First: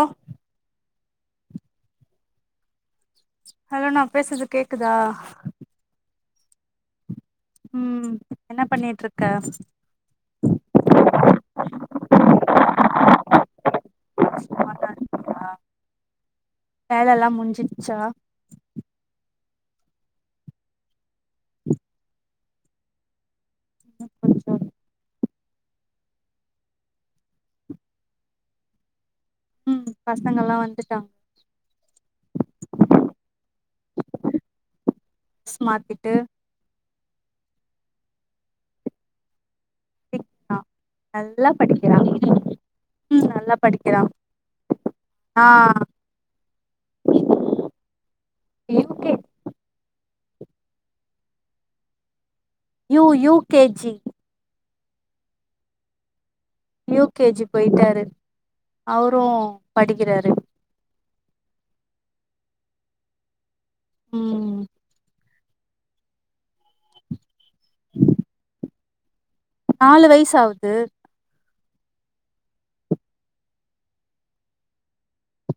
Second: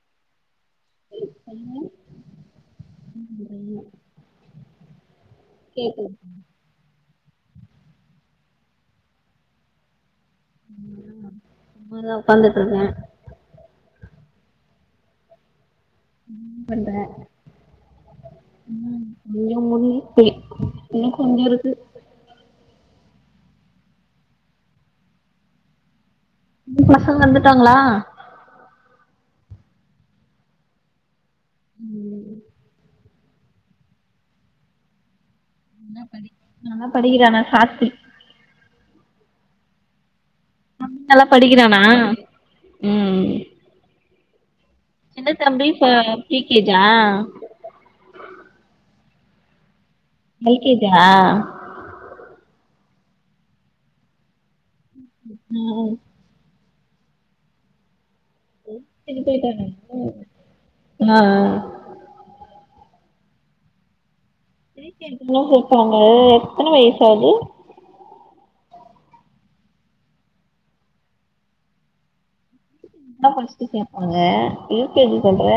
ஒ சொல்லுங்க ம் ஹலோ நா பேசது கேக்குதா? கேக்குது ம் என்ன பண்ணிட்ருக்க? ம் சும்மாதா உக்காந்துட்ருக்கே சும்மாதா இருக்கியா? என்ன பண்ற வேலல்லாம் முஞ்சிச்சா இங்க [unintelligible] இன்னு கொஞ்சருக்கு இன்னு கொஞ்சொ உங்க பசங்க வந்துட்டாங்ளா? ம் பசங்கல்லா வந்துட்டாங்க ம் ஸ் மாத்திட்டு படிக்கிறாங்க சாத்தி தம்பி [inaudible] நல்லா படிக்கிறானா படிக்கிறா ம் நல்லா படிக்கிறா சின்ன ஆ தம்பி ப pre K G U K L K G U U K G ம் யூ கே ஜி போயிட்டாரு அவரு படிக்கிறாரு நா ம் ப்ரீ கே ஜி [unintelligible] சேப்பாங்க எத்தன வயசாவ்து? [inaudible] நாலு வயசு ஆவ்து இதா ஃபஸ்ட்டு சேப்பாங்க யூ கே ஜி சொல்ற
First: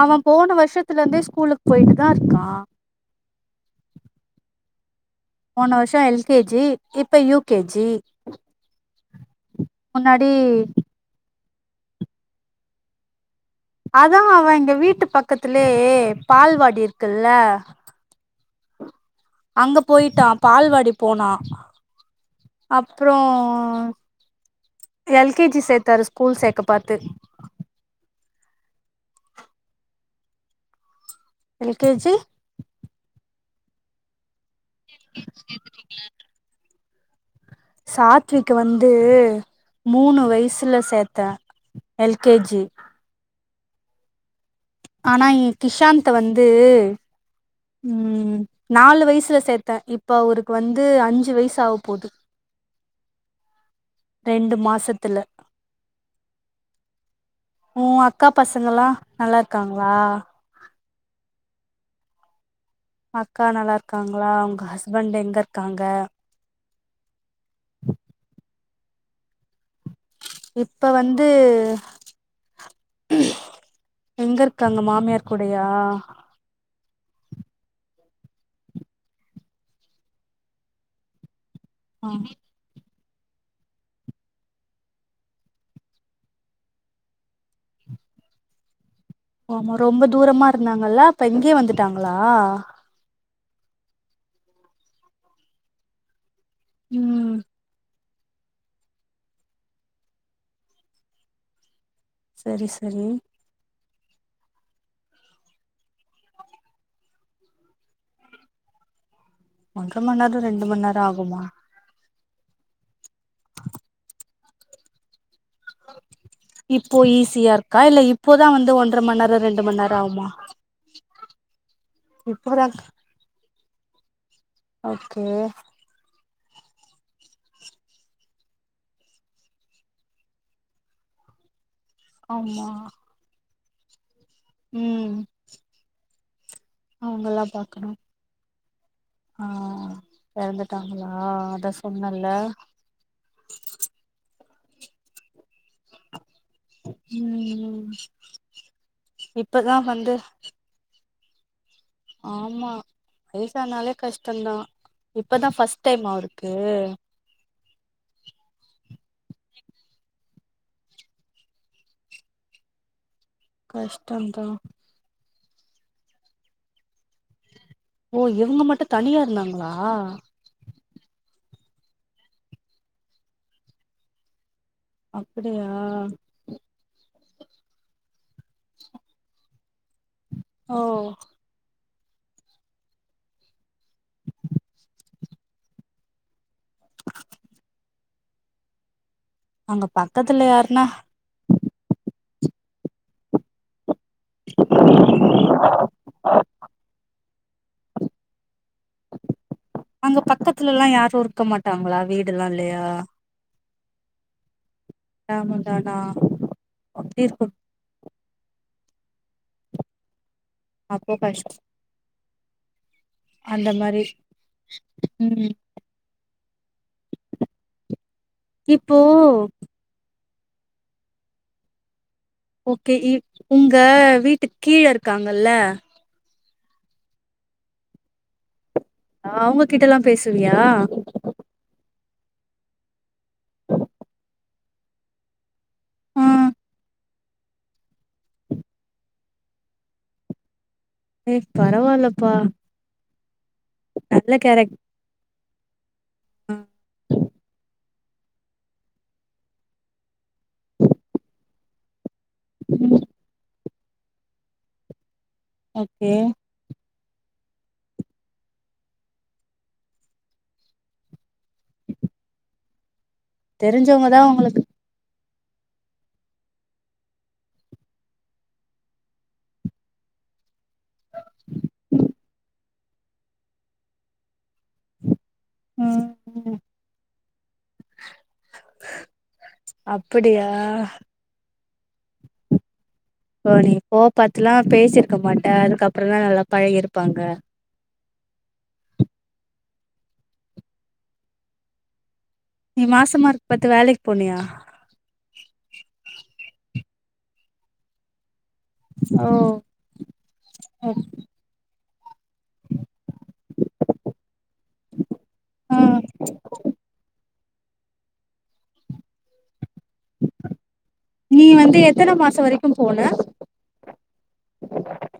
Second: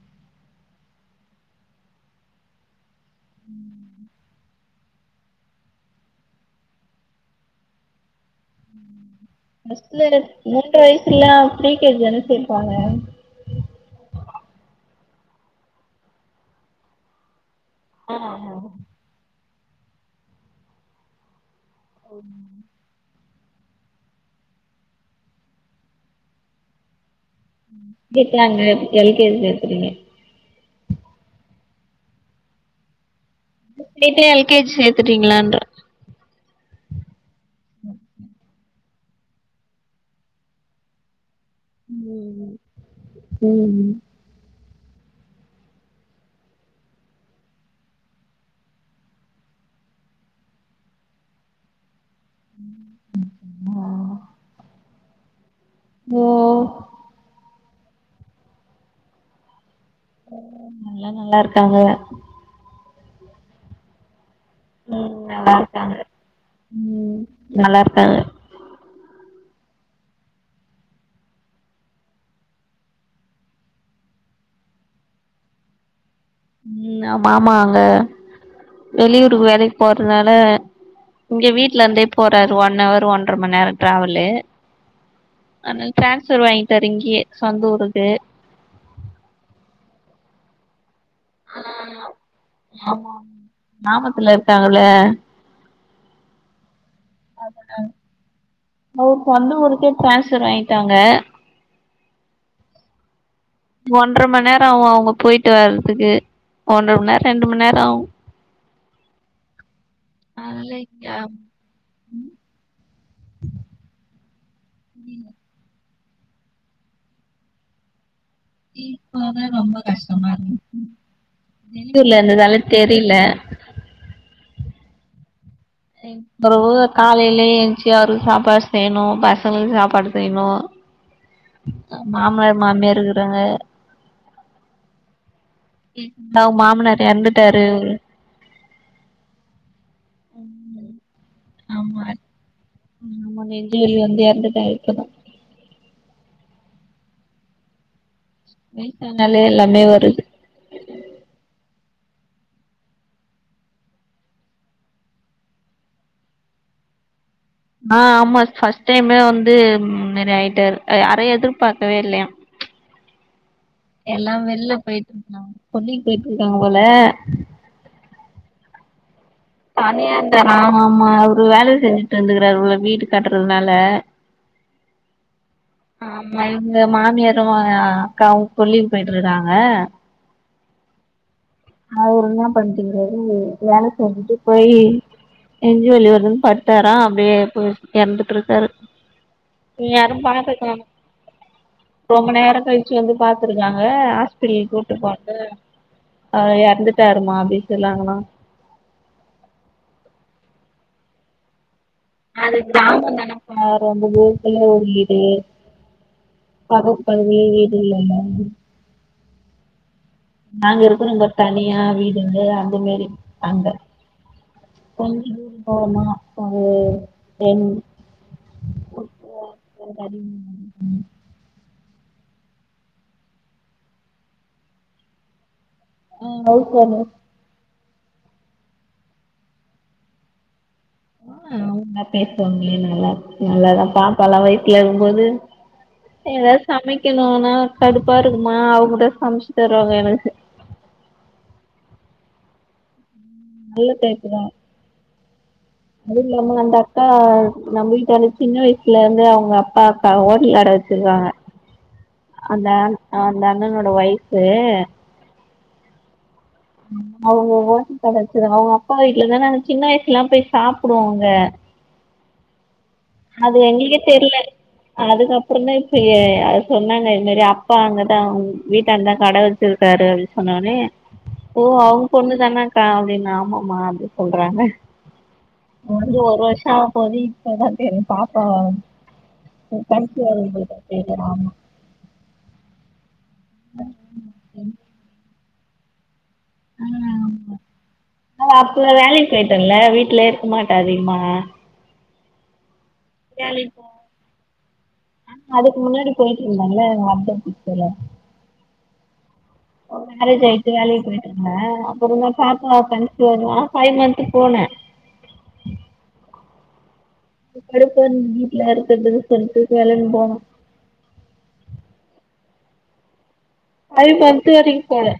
அவ போன வருஷத்துலந்தே ஸ்கூலுக்கு போயிட்டு தா இருக்கா ம் போன வருஷொ எல் கே ஜி இப்ப யூ கே ஜி முன்னாடி [unintelligible] மூன்ற வயசுல ப்ரீ கே ஜி தான சேப்பாங்க அதா அவ எங்க வீட்டு பக்கத்துலே பால்வாடி இருக்குல்ல ஆமா அங்க போய்ட்டா பால்வாடி போனா அப்றோ ஆ எல் கே ஜி சேத்தாரு ஸ்கூல் சேக்க பாத்து கேக்கறாங்க எல் கே ஜி சேக்குறீங்க எல் கே ஜி கேட்டே எல் கே ஜி சேத்துட்டீங்களான்ட்டு சாத்விக்க வந்து மூணு வயசுல சேத்தே எல் கே ம் ஜி ம் ஆனா ஏன் கிஷாந்த வந்து ம் நாலு வயசுல சேத்தே இப்ப அவருக்கு வந்து அஞ்சு வயசு ஆக போகுது ம் [inaudible] ரெண்டு மாசத்துல ஓ ஊ அக்கா பசங்கல்லா நல்லா இருக்காங் ம் எல்லா நல்லாருக் காங்க அக்கா நல்லா இருக்காங்களா? உங்க ம் ஹஸ்பண்ட் எங்க நல்லா இருக்காங்க ம் நல்லா இருக்காங்க இப்ப வந்து எங்க இருக்காங்க மாமியார் கூடயா? ம் ஆ மாமா அங்க வெளியூரு வேலைக்கு போறனால இங்க வீட்ல இருந்தே ஆ போறாரு ஒன் அவர் ஒன் ற மணி நேரோ ட்ராவலு அது ட்ரான்ஸ்ஃபர் வாங்கிட்டாரு இங்கயே சொந்த ஊருக்கு ஆமா ரொம்ப தூரமா இருந்தாங்கல்ல இப்ப இங்கயே வந்துட்டாங்களா? ஆமா கிராமத்துல இருக்காங்கல்ல ம் அதனால அவரு சொந்த ஊருக்கே டிரான்ஸ்ஃபர் வாங்கிட்டாங்க சரி சரி ஒன்ர மணி நேரோ ஆவு அவங்க போயிட்டு வர்றதுக்கு ஒன்றர மணி நேரோ ரெண்டு மணி நேரோ ஆவு ஒன்ர மணி நேரோ ரெண்டு அதனால மணி நேரோ இங்க ஆகுமா? புரியல இப்போ ஈஸியா இருக்கா இல்ல இ இப்பதா ரொம்ப கஷ்டமா இருக்கு ம் வெளியூர்ல இருந்ததால இப்பதா தெரியல ஓகே எங் பெறவு காலைலயே எந்த்ச்சு அவருக்கு சாப்பாடு செய்யணு பசங்களுக்கு சாப்பாடு செய்யணு ஆ மாமனார் ஆமா மாமியார் இருக்கறாங்க ம் ம் ஹும் அவுங் மாமனார் அவங்கல்லா எறந்துட்டாரு பாக்கணு ஆ எறந்துட்டாங்க ஆமா அத் ம் ஆமா நெஞ்சுவலி வந்து எறந்து ட்டாரு இப்பதா ம் ம் வயசானாலே எல்லாமே வருது ஆமா வயசானாலே கஷ்டந்தா இப்பதா ஃபஸ்ட் டைமா அவருக்கு? ஆ ஆமா ஃபஸ்ட் டைமே வந்து ம் இந்த மாரி ஆயிட்டாரு அ யாரு எதிர்பாக்கவே இல்லயா எல்லா கஷ்டந்தா வெள்ல போயிட்ருந் தோ கொல்லிக்கி போயிட்ருக்காங்க போல ஓ இவங்க மட்டு தனியா இருந்தாங் தனியா இருந்தாரா ஆமா அவரு வேல செஞ்சுட்ருந்துருக்கறாரு உள்ள வீடு கட்றதுனால அ ஆமா இவுங்க மாமியார் அவங்க அக்காவு கொல்லிக்கி போயிட்ருக்கறாங்க ஓ அவரு என்னா பண்ட்ருக்கறாரு வேல செஞ்சுட்டு போயி நெஞ்சு வலி வருதுன்னு படுத்தாரா அப்டியே போய் எறந்துட்ருக்காரு அங்க யாரும் பாக்காம பக்கத்துல யாருன்னா போயிட்டாங்கோ ரொ ம்ப நேரோ கழிச்சு வந்து பாத்துருக்காங் க ஆஸ்பித்திரி கூப்ட்டு போனது அவரு எறந்துட்டாருமா அப்டின்னு சொன்னாங்களா த்துல எல்லா யாரு இருக்க மாட் அது கிராமந்தானக்கா ரொம்ப தூரத்துல ஒரு வீடு கிராமந்தானா பக்கத்துல அப்டி இருக்கு வீடு எதுவு இல்லல்ல நாங்க இருக்கறது அப்போ இந்த கஷ்டோ தனியா வீடு இல்ல அந்த மாரி அந்த அங்க மாரி கொஞ்ச ம் தூரோ போனா ஒரு ரெண் இப்போ [inaudible] ஓகே இ உங்க வீட்டுக்கு கீழ இருக்காங்கல்ல எங்க ஹவுஸ் ஓனர் ஆ அவுங்ககிட்ட எல்லா பேசுவியா? ஆ அவுங்க பேசுவாங்களே நல்லா நல்லாதா பாப்பா எல்லா வயித்துல இருக்கும்போது ஆ எதாச்சு சமை க்கணுன்னா கடுப்பா இருக்குமா அவங்கதா சமைச்சு தருவாங்க எனக்கு ஏ பரவால்லப்பா ம் நல்ல டைப்புதா அது இல்லாம அந்த அக்கா நா போய் எனக் சின்ன வயசுல இருந்து அவங்க அப்பா அக்கா ஹோட்டலாடவச்சிருக்காங்க அந்த ம் அன அண்ணனோட ஒய்ஃபு ஓகே அவங்க ஓட்டல் கடைவச்சிருக்காங்க அவங்க அப்பா வீட்டுலதானே நாங்க சின்ன வயசுலா போய் சாப்புடுவோங்க [inaudible] அது நீங்க தெரிஞ்சவங்கதா தெர்ல உங்களுக்கு அதுக்கப் அப்புறதா இப்ப ஏ சொன்னாங்க இது மாரி அப்பா அங்கதா வீட்டாந்த கட வச்சிருக்காரு அப்டின்னு சொன்னா மே ஓ அவு பொண்ணு தனே ஃபேம்லின் ஆமாமா அப்டிபோது ஆமா ம் வந்து ஒரு ம் வருஷோ ஆ போது இப்ப தா எ பாப்பா அப்படியா [unintelligible] போரி போ பத்துலா பேசிருக்க மாட் அ அதுக்கப்பறோ தா நல்லா பழகி ஆ இருப்பாங்க ஆமா அவ அப்புள வேலைக்கு பொய்ட் ல்ல வீட்டுலயே இருக்க மாட்ட அதிகமாலா நீ மாசமா இருக்கு பத் வேலைக் போனியா ஆ அதுக்கு முன்னாடி போயிட்டு இருந்தாங்கள வர்த பிக்கல ஓ மேரேஜ் ஆயிட்டு ஓ வேலைக்கு போய்ட்டு இருந்தா ஒரு லைன் பாப்பா கன்சிவா இருந்தா ஃபைவ் மந்த்து போனே ஆ கடுபா நீ வீத்ல இருக்குது சொல்ட்டு நீ வந்து எத்தன மாசோ வரைக் கு போன ஃபைவ்மந்து வரைக் போனே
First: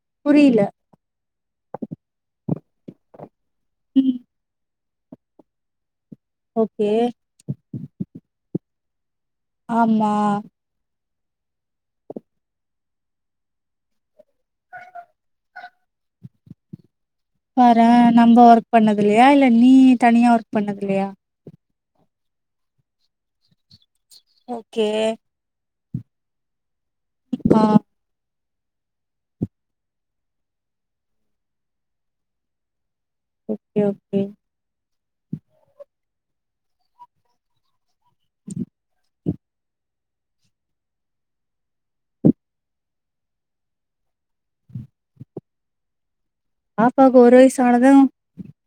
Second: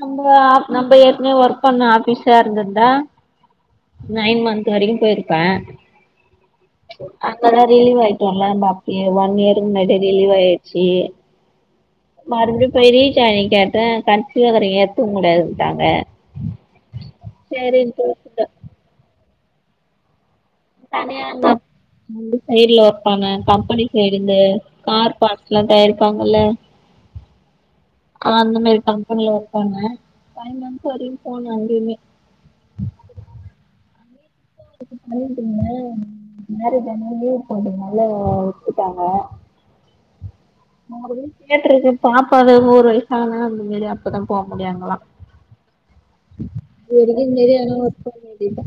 நம்ம புரியல நம்ம ஏற்கனைய ஒர்க் பண்ண ஆஃபிஸா இருந்துந்தா ம் நைன் மந்த் வரைக்கு போயிருப்ப ஓகே அக்கட ரிலீவ் ஆயிட்டோல்ல நா ஒன் இயர் முன்னாடி ஆமா ரிலீவ் ஆய்டுச்சு மருபடி போயி ரீஜாயின்க் கேட்டே கன்சிவக்கறீங்க ஏத்த கூடாதுட்டாங்க வற நம்ப ஒர்க் பண்ணதுலயே வேலனி தனியார் தனியாந்த [unintelligible] சைட்ல ஒர்க் பண்ண கம்பெனி சேரிந்த ஓகே கார் பாட்ஸ்லா தயாரி ப்பாங்கல்ல ஆ ஆ அந்த மாரி கம்பெனில ஒர்க் பண்ணே ஃபை மன்த்ஸ் வரைக்கு போன அங்கயுமே ஓகே ஓகே அடுத்து போயிட்டுர்ந்தே மேரேஜ் ஆன லீவ் போட்டதுனால வுட்டுட்டாங்க ஆல்ரடி கேட்ருக்கு பாப்பாது ஒரு வயசு ஆனா அந்த மாரி அப்பதா போ முடியு அங்கல்லா பாப்பாவுக்கு ஒரு வயசு ஆனது [unintelligible]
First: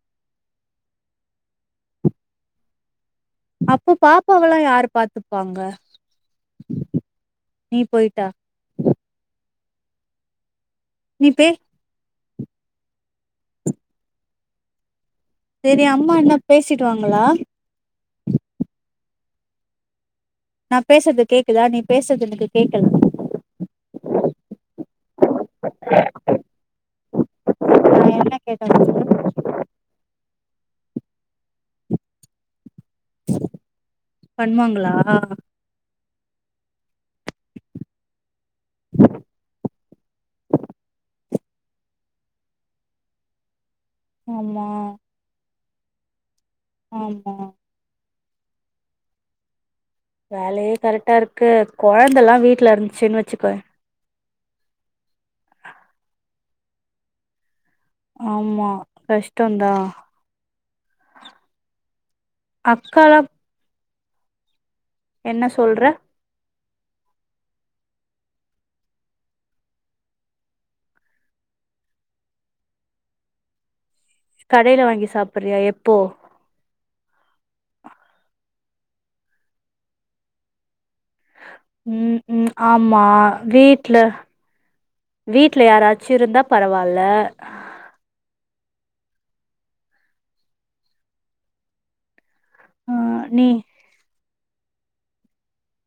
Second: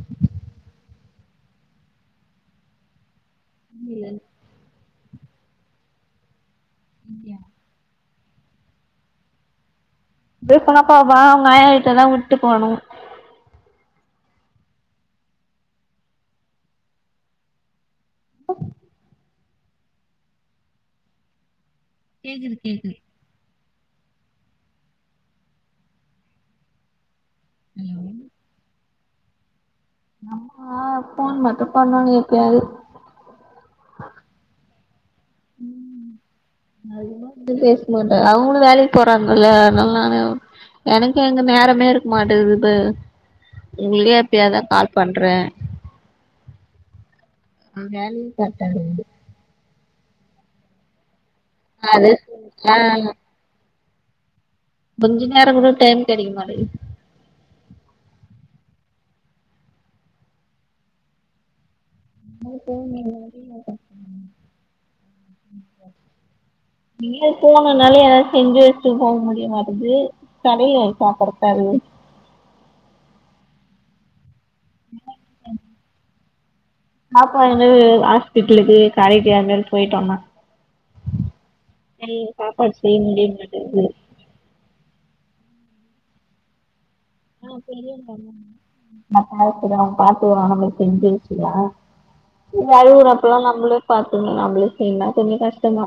அப்பொ பாப்பாவலா யாரு பாத்துப்பாங்க நீ போயி டா [inaudible] பாப்பாவ பே அவுங்க ஆயாகிட்டதா வுட் டு போனு [inaudible] சேரி அம்மா என்ன பேசிடுவாங்களா? நா பேசற்து கேக்குதா நீ பேசது எனக்கு கேக்கல [inaudible] நா ம் என்ன கேட்ட [inaudible] அம்மா ஃபோன் மட்டு பண்ணுவாங்க எப்யாது பண்வாங்களா நா அதிகமா வந்து பேச மாட்டே அவுங்களு வேலைக்கு போறாங்கல்ல அனால நானு எனக்கு எங்க நேரமே இருக்க மாட்டெது இப்ப உங்களுக்கே எப்பயாதா ஆமா கால் பண்றே ஆமா ம் வேலை [unintelligible] ரெண்டு வேலயே கரெக்டா இரு க்கு அது கொழந்தல்லா வீட்ல ஆ இருந்துச்சுன் வச்சுக்க கொஞ்ச நேரங்குட டைம் கெடைக்க மாட்டகி ஆமா கஷ்டொந்தா [unintelligible] என்ன சொல்ற [unintelligible] எதாது செஞ்சு வச்சுட்டு போ முடியமாட்டுது கடைல சாப்பறதாது கடைல வாங்கி சாப்புறியா எப்போ [unintelligible] உம் வெளிய உம் சாப்பாடு செய்ய ஆமா முடிய மாட்டேங்குது வீட்டுல வீடல யாராச்சும் இருந்தா பரவால ஆஹ் பெரிய [unintelligible] [unintelligible] ஆ அழுவுறப்பல்லாம் நீ நம்மளே பாத்துகனும் நம் அவளுக்கு என்ன கொஞ்சம் கஷ்டதா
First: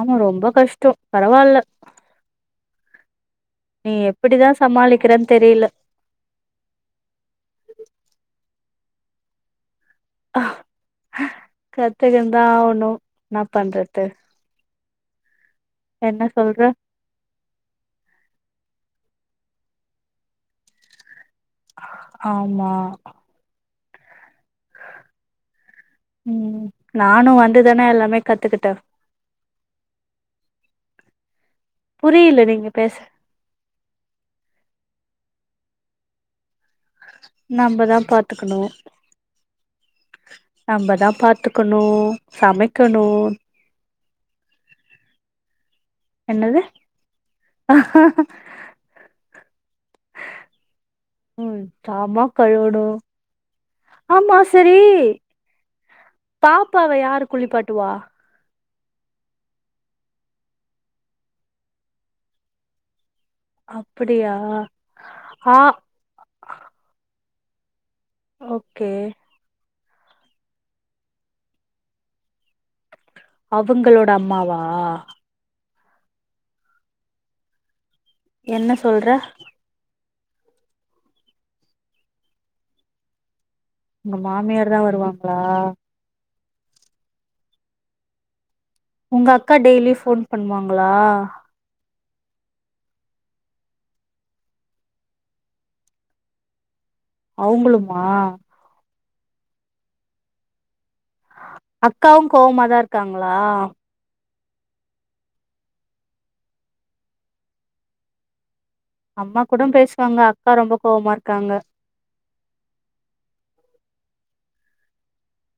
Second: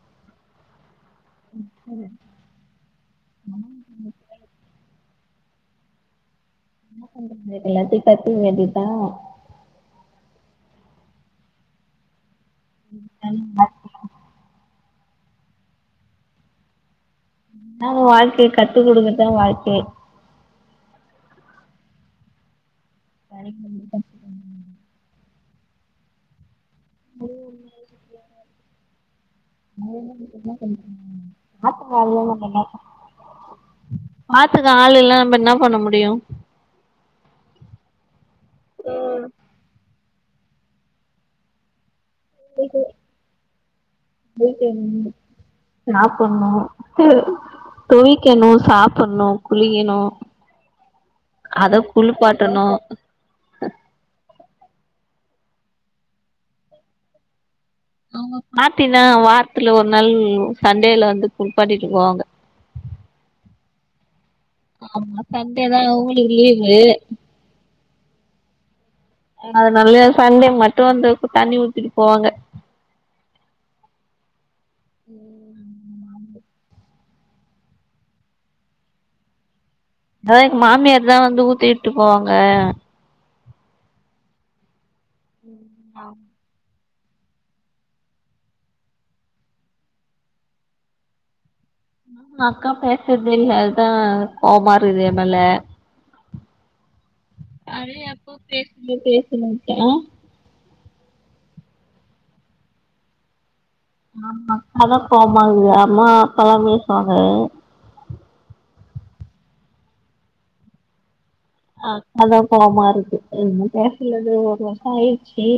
ஆமா ரொம்ப கஷ்டம் பரவாயில்ல நீ எப்படிதான் சமாளிக்கிறன்னு தெரியல என்ன பண்றது எல்லாத்தையும் கத்துக்க வேண்டியது தான் ஆ கத்துக்கனும் நாஒண்ணும் என்னா பண்றது என்ன சொல்ற என்னாங்க வாழ்க்கை கத்து கொடுங்கத்தான் வாழ்க்கை ஆமா ப [unintelligible] உம் நானும் வந்துதானே எல்லாமே கத்துக்குட்டுன் அட்டு அ பாத்துங்க புரியல அ நீங்க பேச பாத்துக்க ஆளு எல்லாம் ந என்ன பண்ண முடியும் நம்மதான் பாத்துக்கணும் நம்மதான் பாத்துக்கணும் சமைக்கணும் உ [unintelligible] என்னது சாப்பிடணும் தவிக்கணும் சாப்பிடணும் குளியணும் ம் அதை ஜாமா குளிப்பாட்டணும் கழுவணு ஆமா சரி பாப்பாவ யாரு குளிப்பட்டு கட்டு வா [unintelligible] மாத்தினா வாரத்துல ஒரு நாள் சண்டேில வந்து குடப்பாட்டிட்டு போவாங்க அப்படி ஆமா சண்டேதான் உங்களுக்கு லீவு ஓகே அது நல்ல சண்டை மட்டும் வந்தக்கு தண்ணி ஊத்தட்டு போவாங்க அவங்களோட அம்மாவா உம் என்ன சொல்ற அதான் மாமியார் தான் வந்து ஊத்தட்டு போவாங்க உங்க மாமியார் தான் வருவாங்க ம் ஆஹ் உங்க அக்கா டெய்லி போன் பண்ணுவாங்களா ஆ அக்கா பேசுறது இல்ல அதுதான் கோவமா இருது என் மேல அ அவங்களுமா அப்போ பேச பேச க்க அக்காவும் கோவமாதான் இருக்காங்களா ஆமா அக்க தான் கோவமாகீதுஅம்மா அப்பல்லாம் பேசுவாங்க அம்மா கூட பேசுவாங்க அக்கா ரொம்ப கோபமா இருக்கு ஆஹ் அதான் கோபமா இருக்கு என் இல்லது ஒரு வர்சம் ஆயிடுச்சு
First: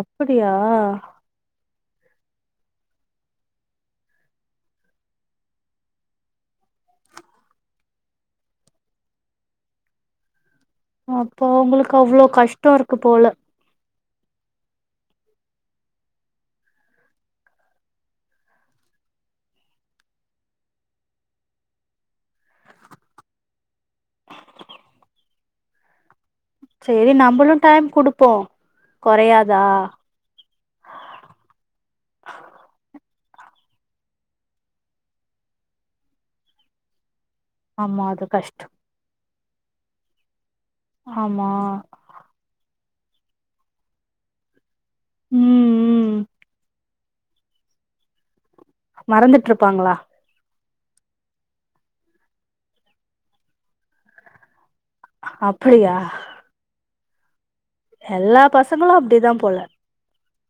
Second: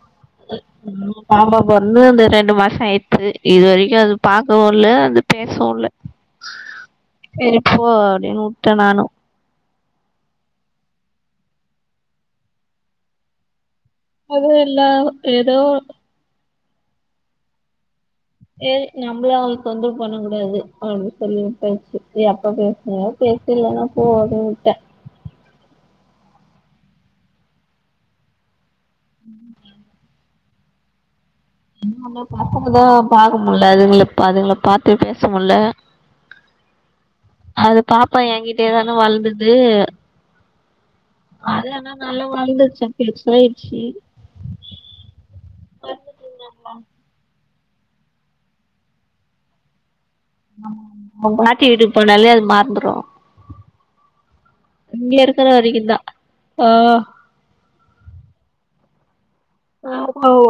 அப்படியா வந்து அந்த ரெண்டு மாசம் ஆயித்து இது வரைக்கும் அது பாக்கவும் இல் அது பேசவும்ல்ல சரிப்போ அப்படின்னு விட்டேன் நானும் அப்போ அவங்களுக்கு அவ்வளோ கஷ்டம் இருக்கு போல அதுவும் எல்லாம் ஏதோ ஏய் நம்மள அவளுக்கு தொந்தர பண்ண கூடாது அப்படி சொல்லி விட்டாச்சு ஏ அப்பா பேசின பேசலன்னா போ விட்டேன் சரி நம்மளும் டைம் குடுப்போம் கொறையாதா அந்த பசங்கதா பாக்க முல்ல அதுங்கள அதுங்கள பாத்து பேச முல்ல அது ஆமா பாப்பா என்கிட்டே கஷ்டோ தானே வளந்து அது [unintelligible] ஆமா அது என்ன நல்லா வளந்துச்சு பெருசாயிச்சி ம் ம் பாத்துக்கங்க அக்கா மறந்துட்டு இருப்பாங்களா பாட்டி வீட்டுக்கு போனாலே அது மறந்துரும் இங்க இருக்கிற வரைக்கும் அப்படியா தா ஆஹ எல்லா பசங்களும் அப்டிதா போல அவ்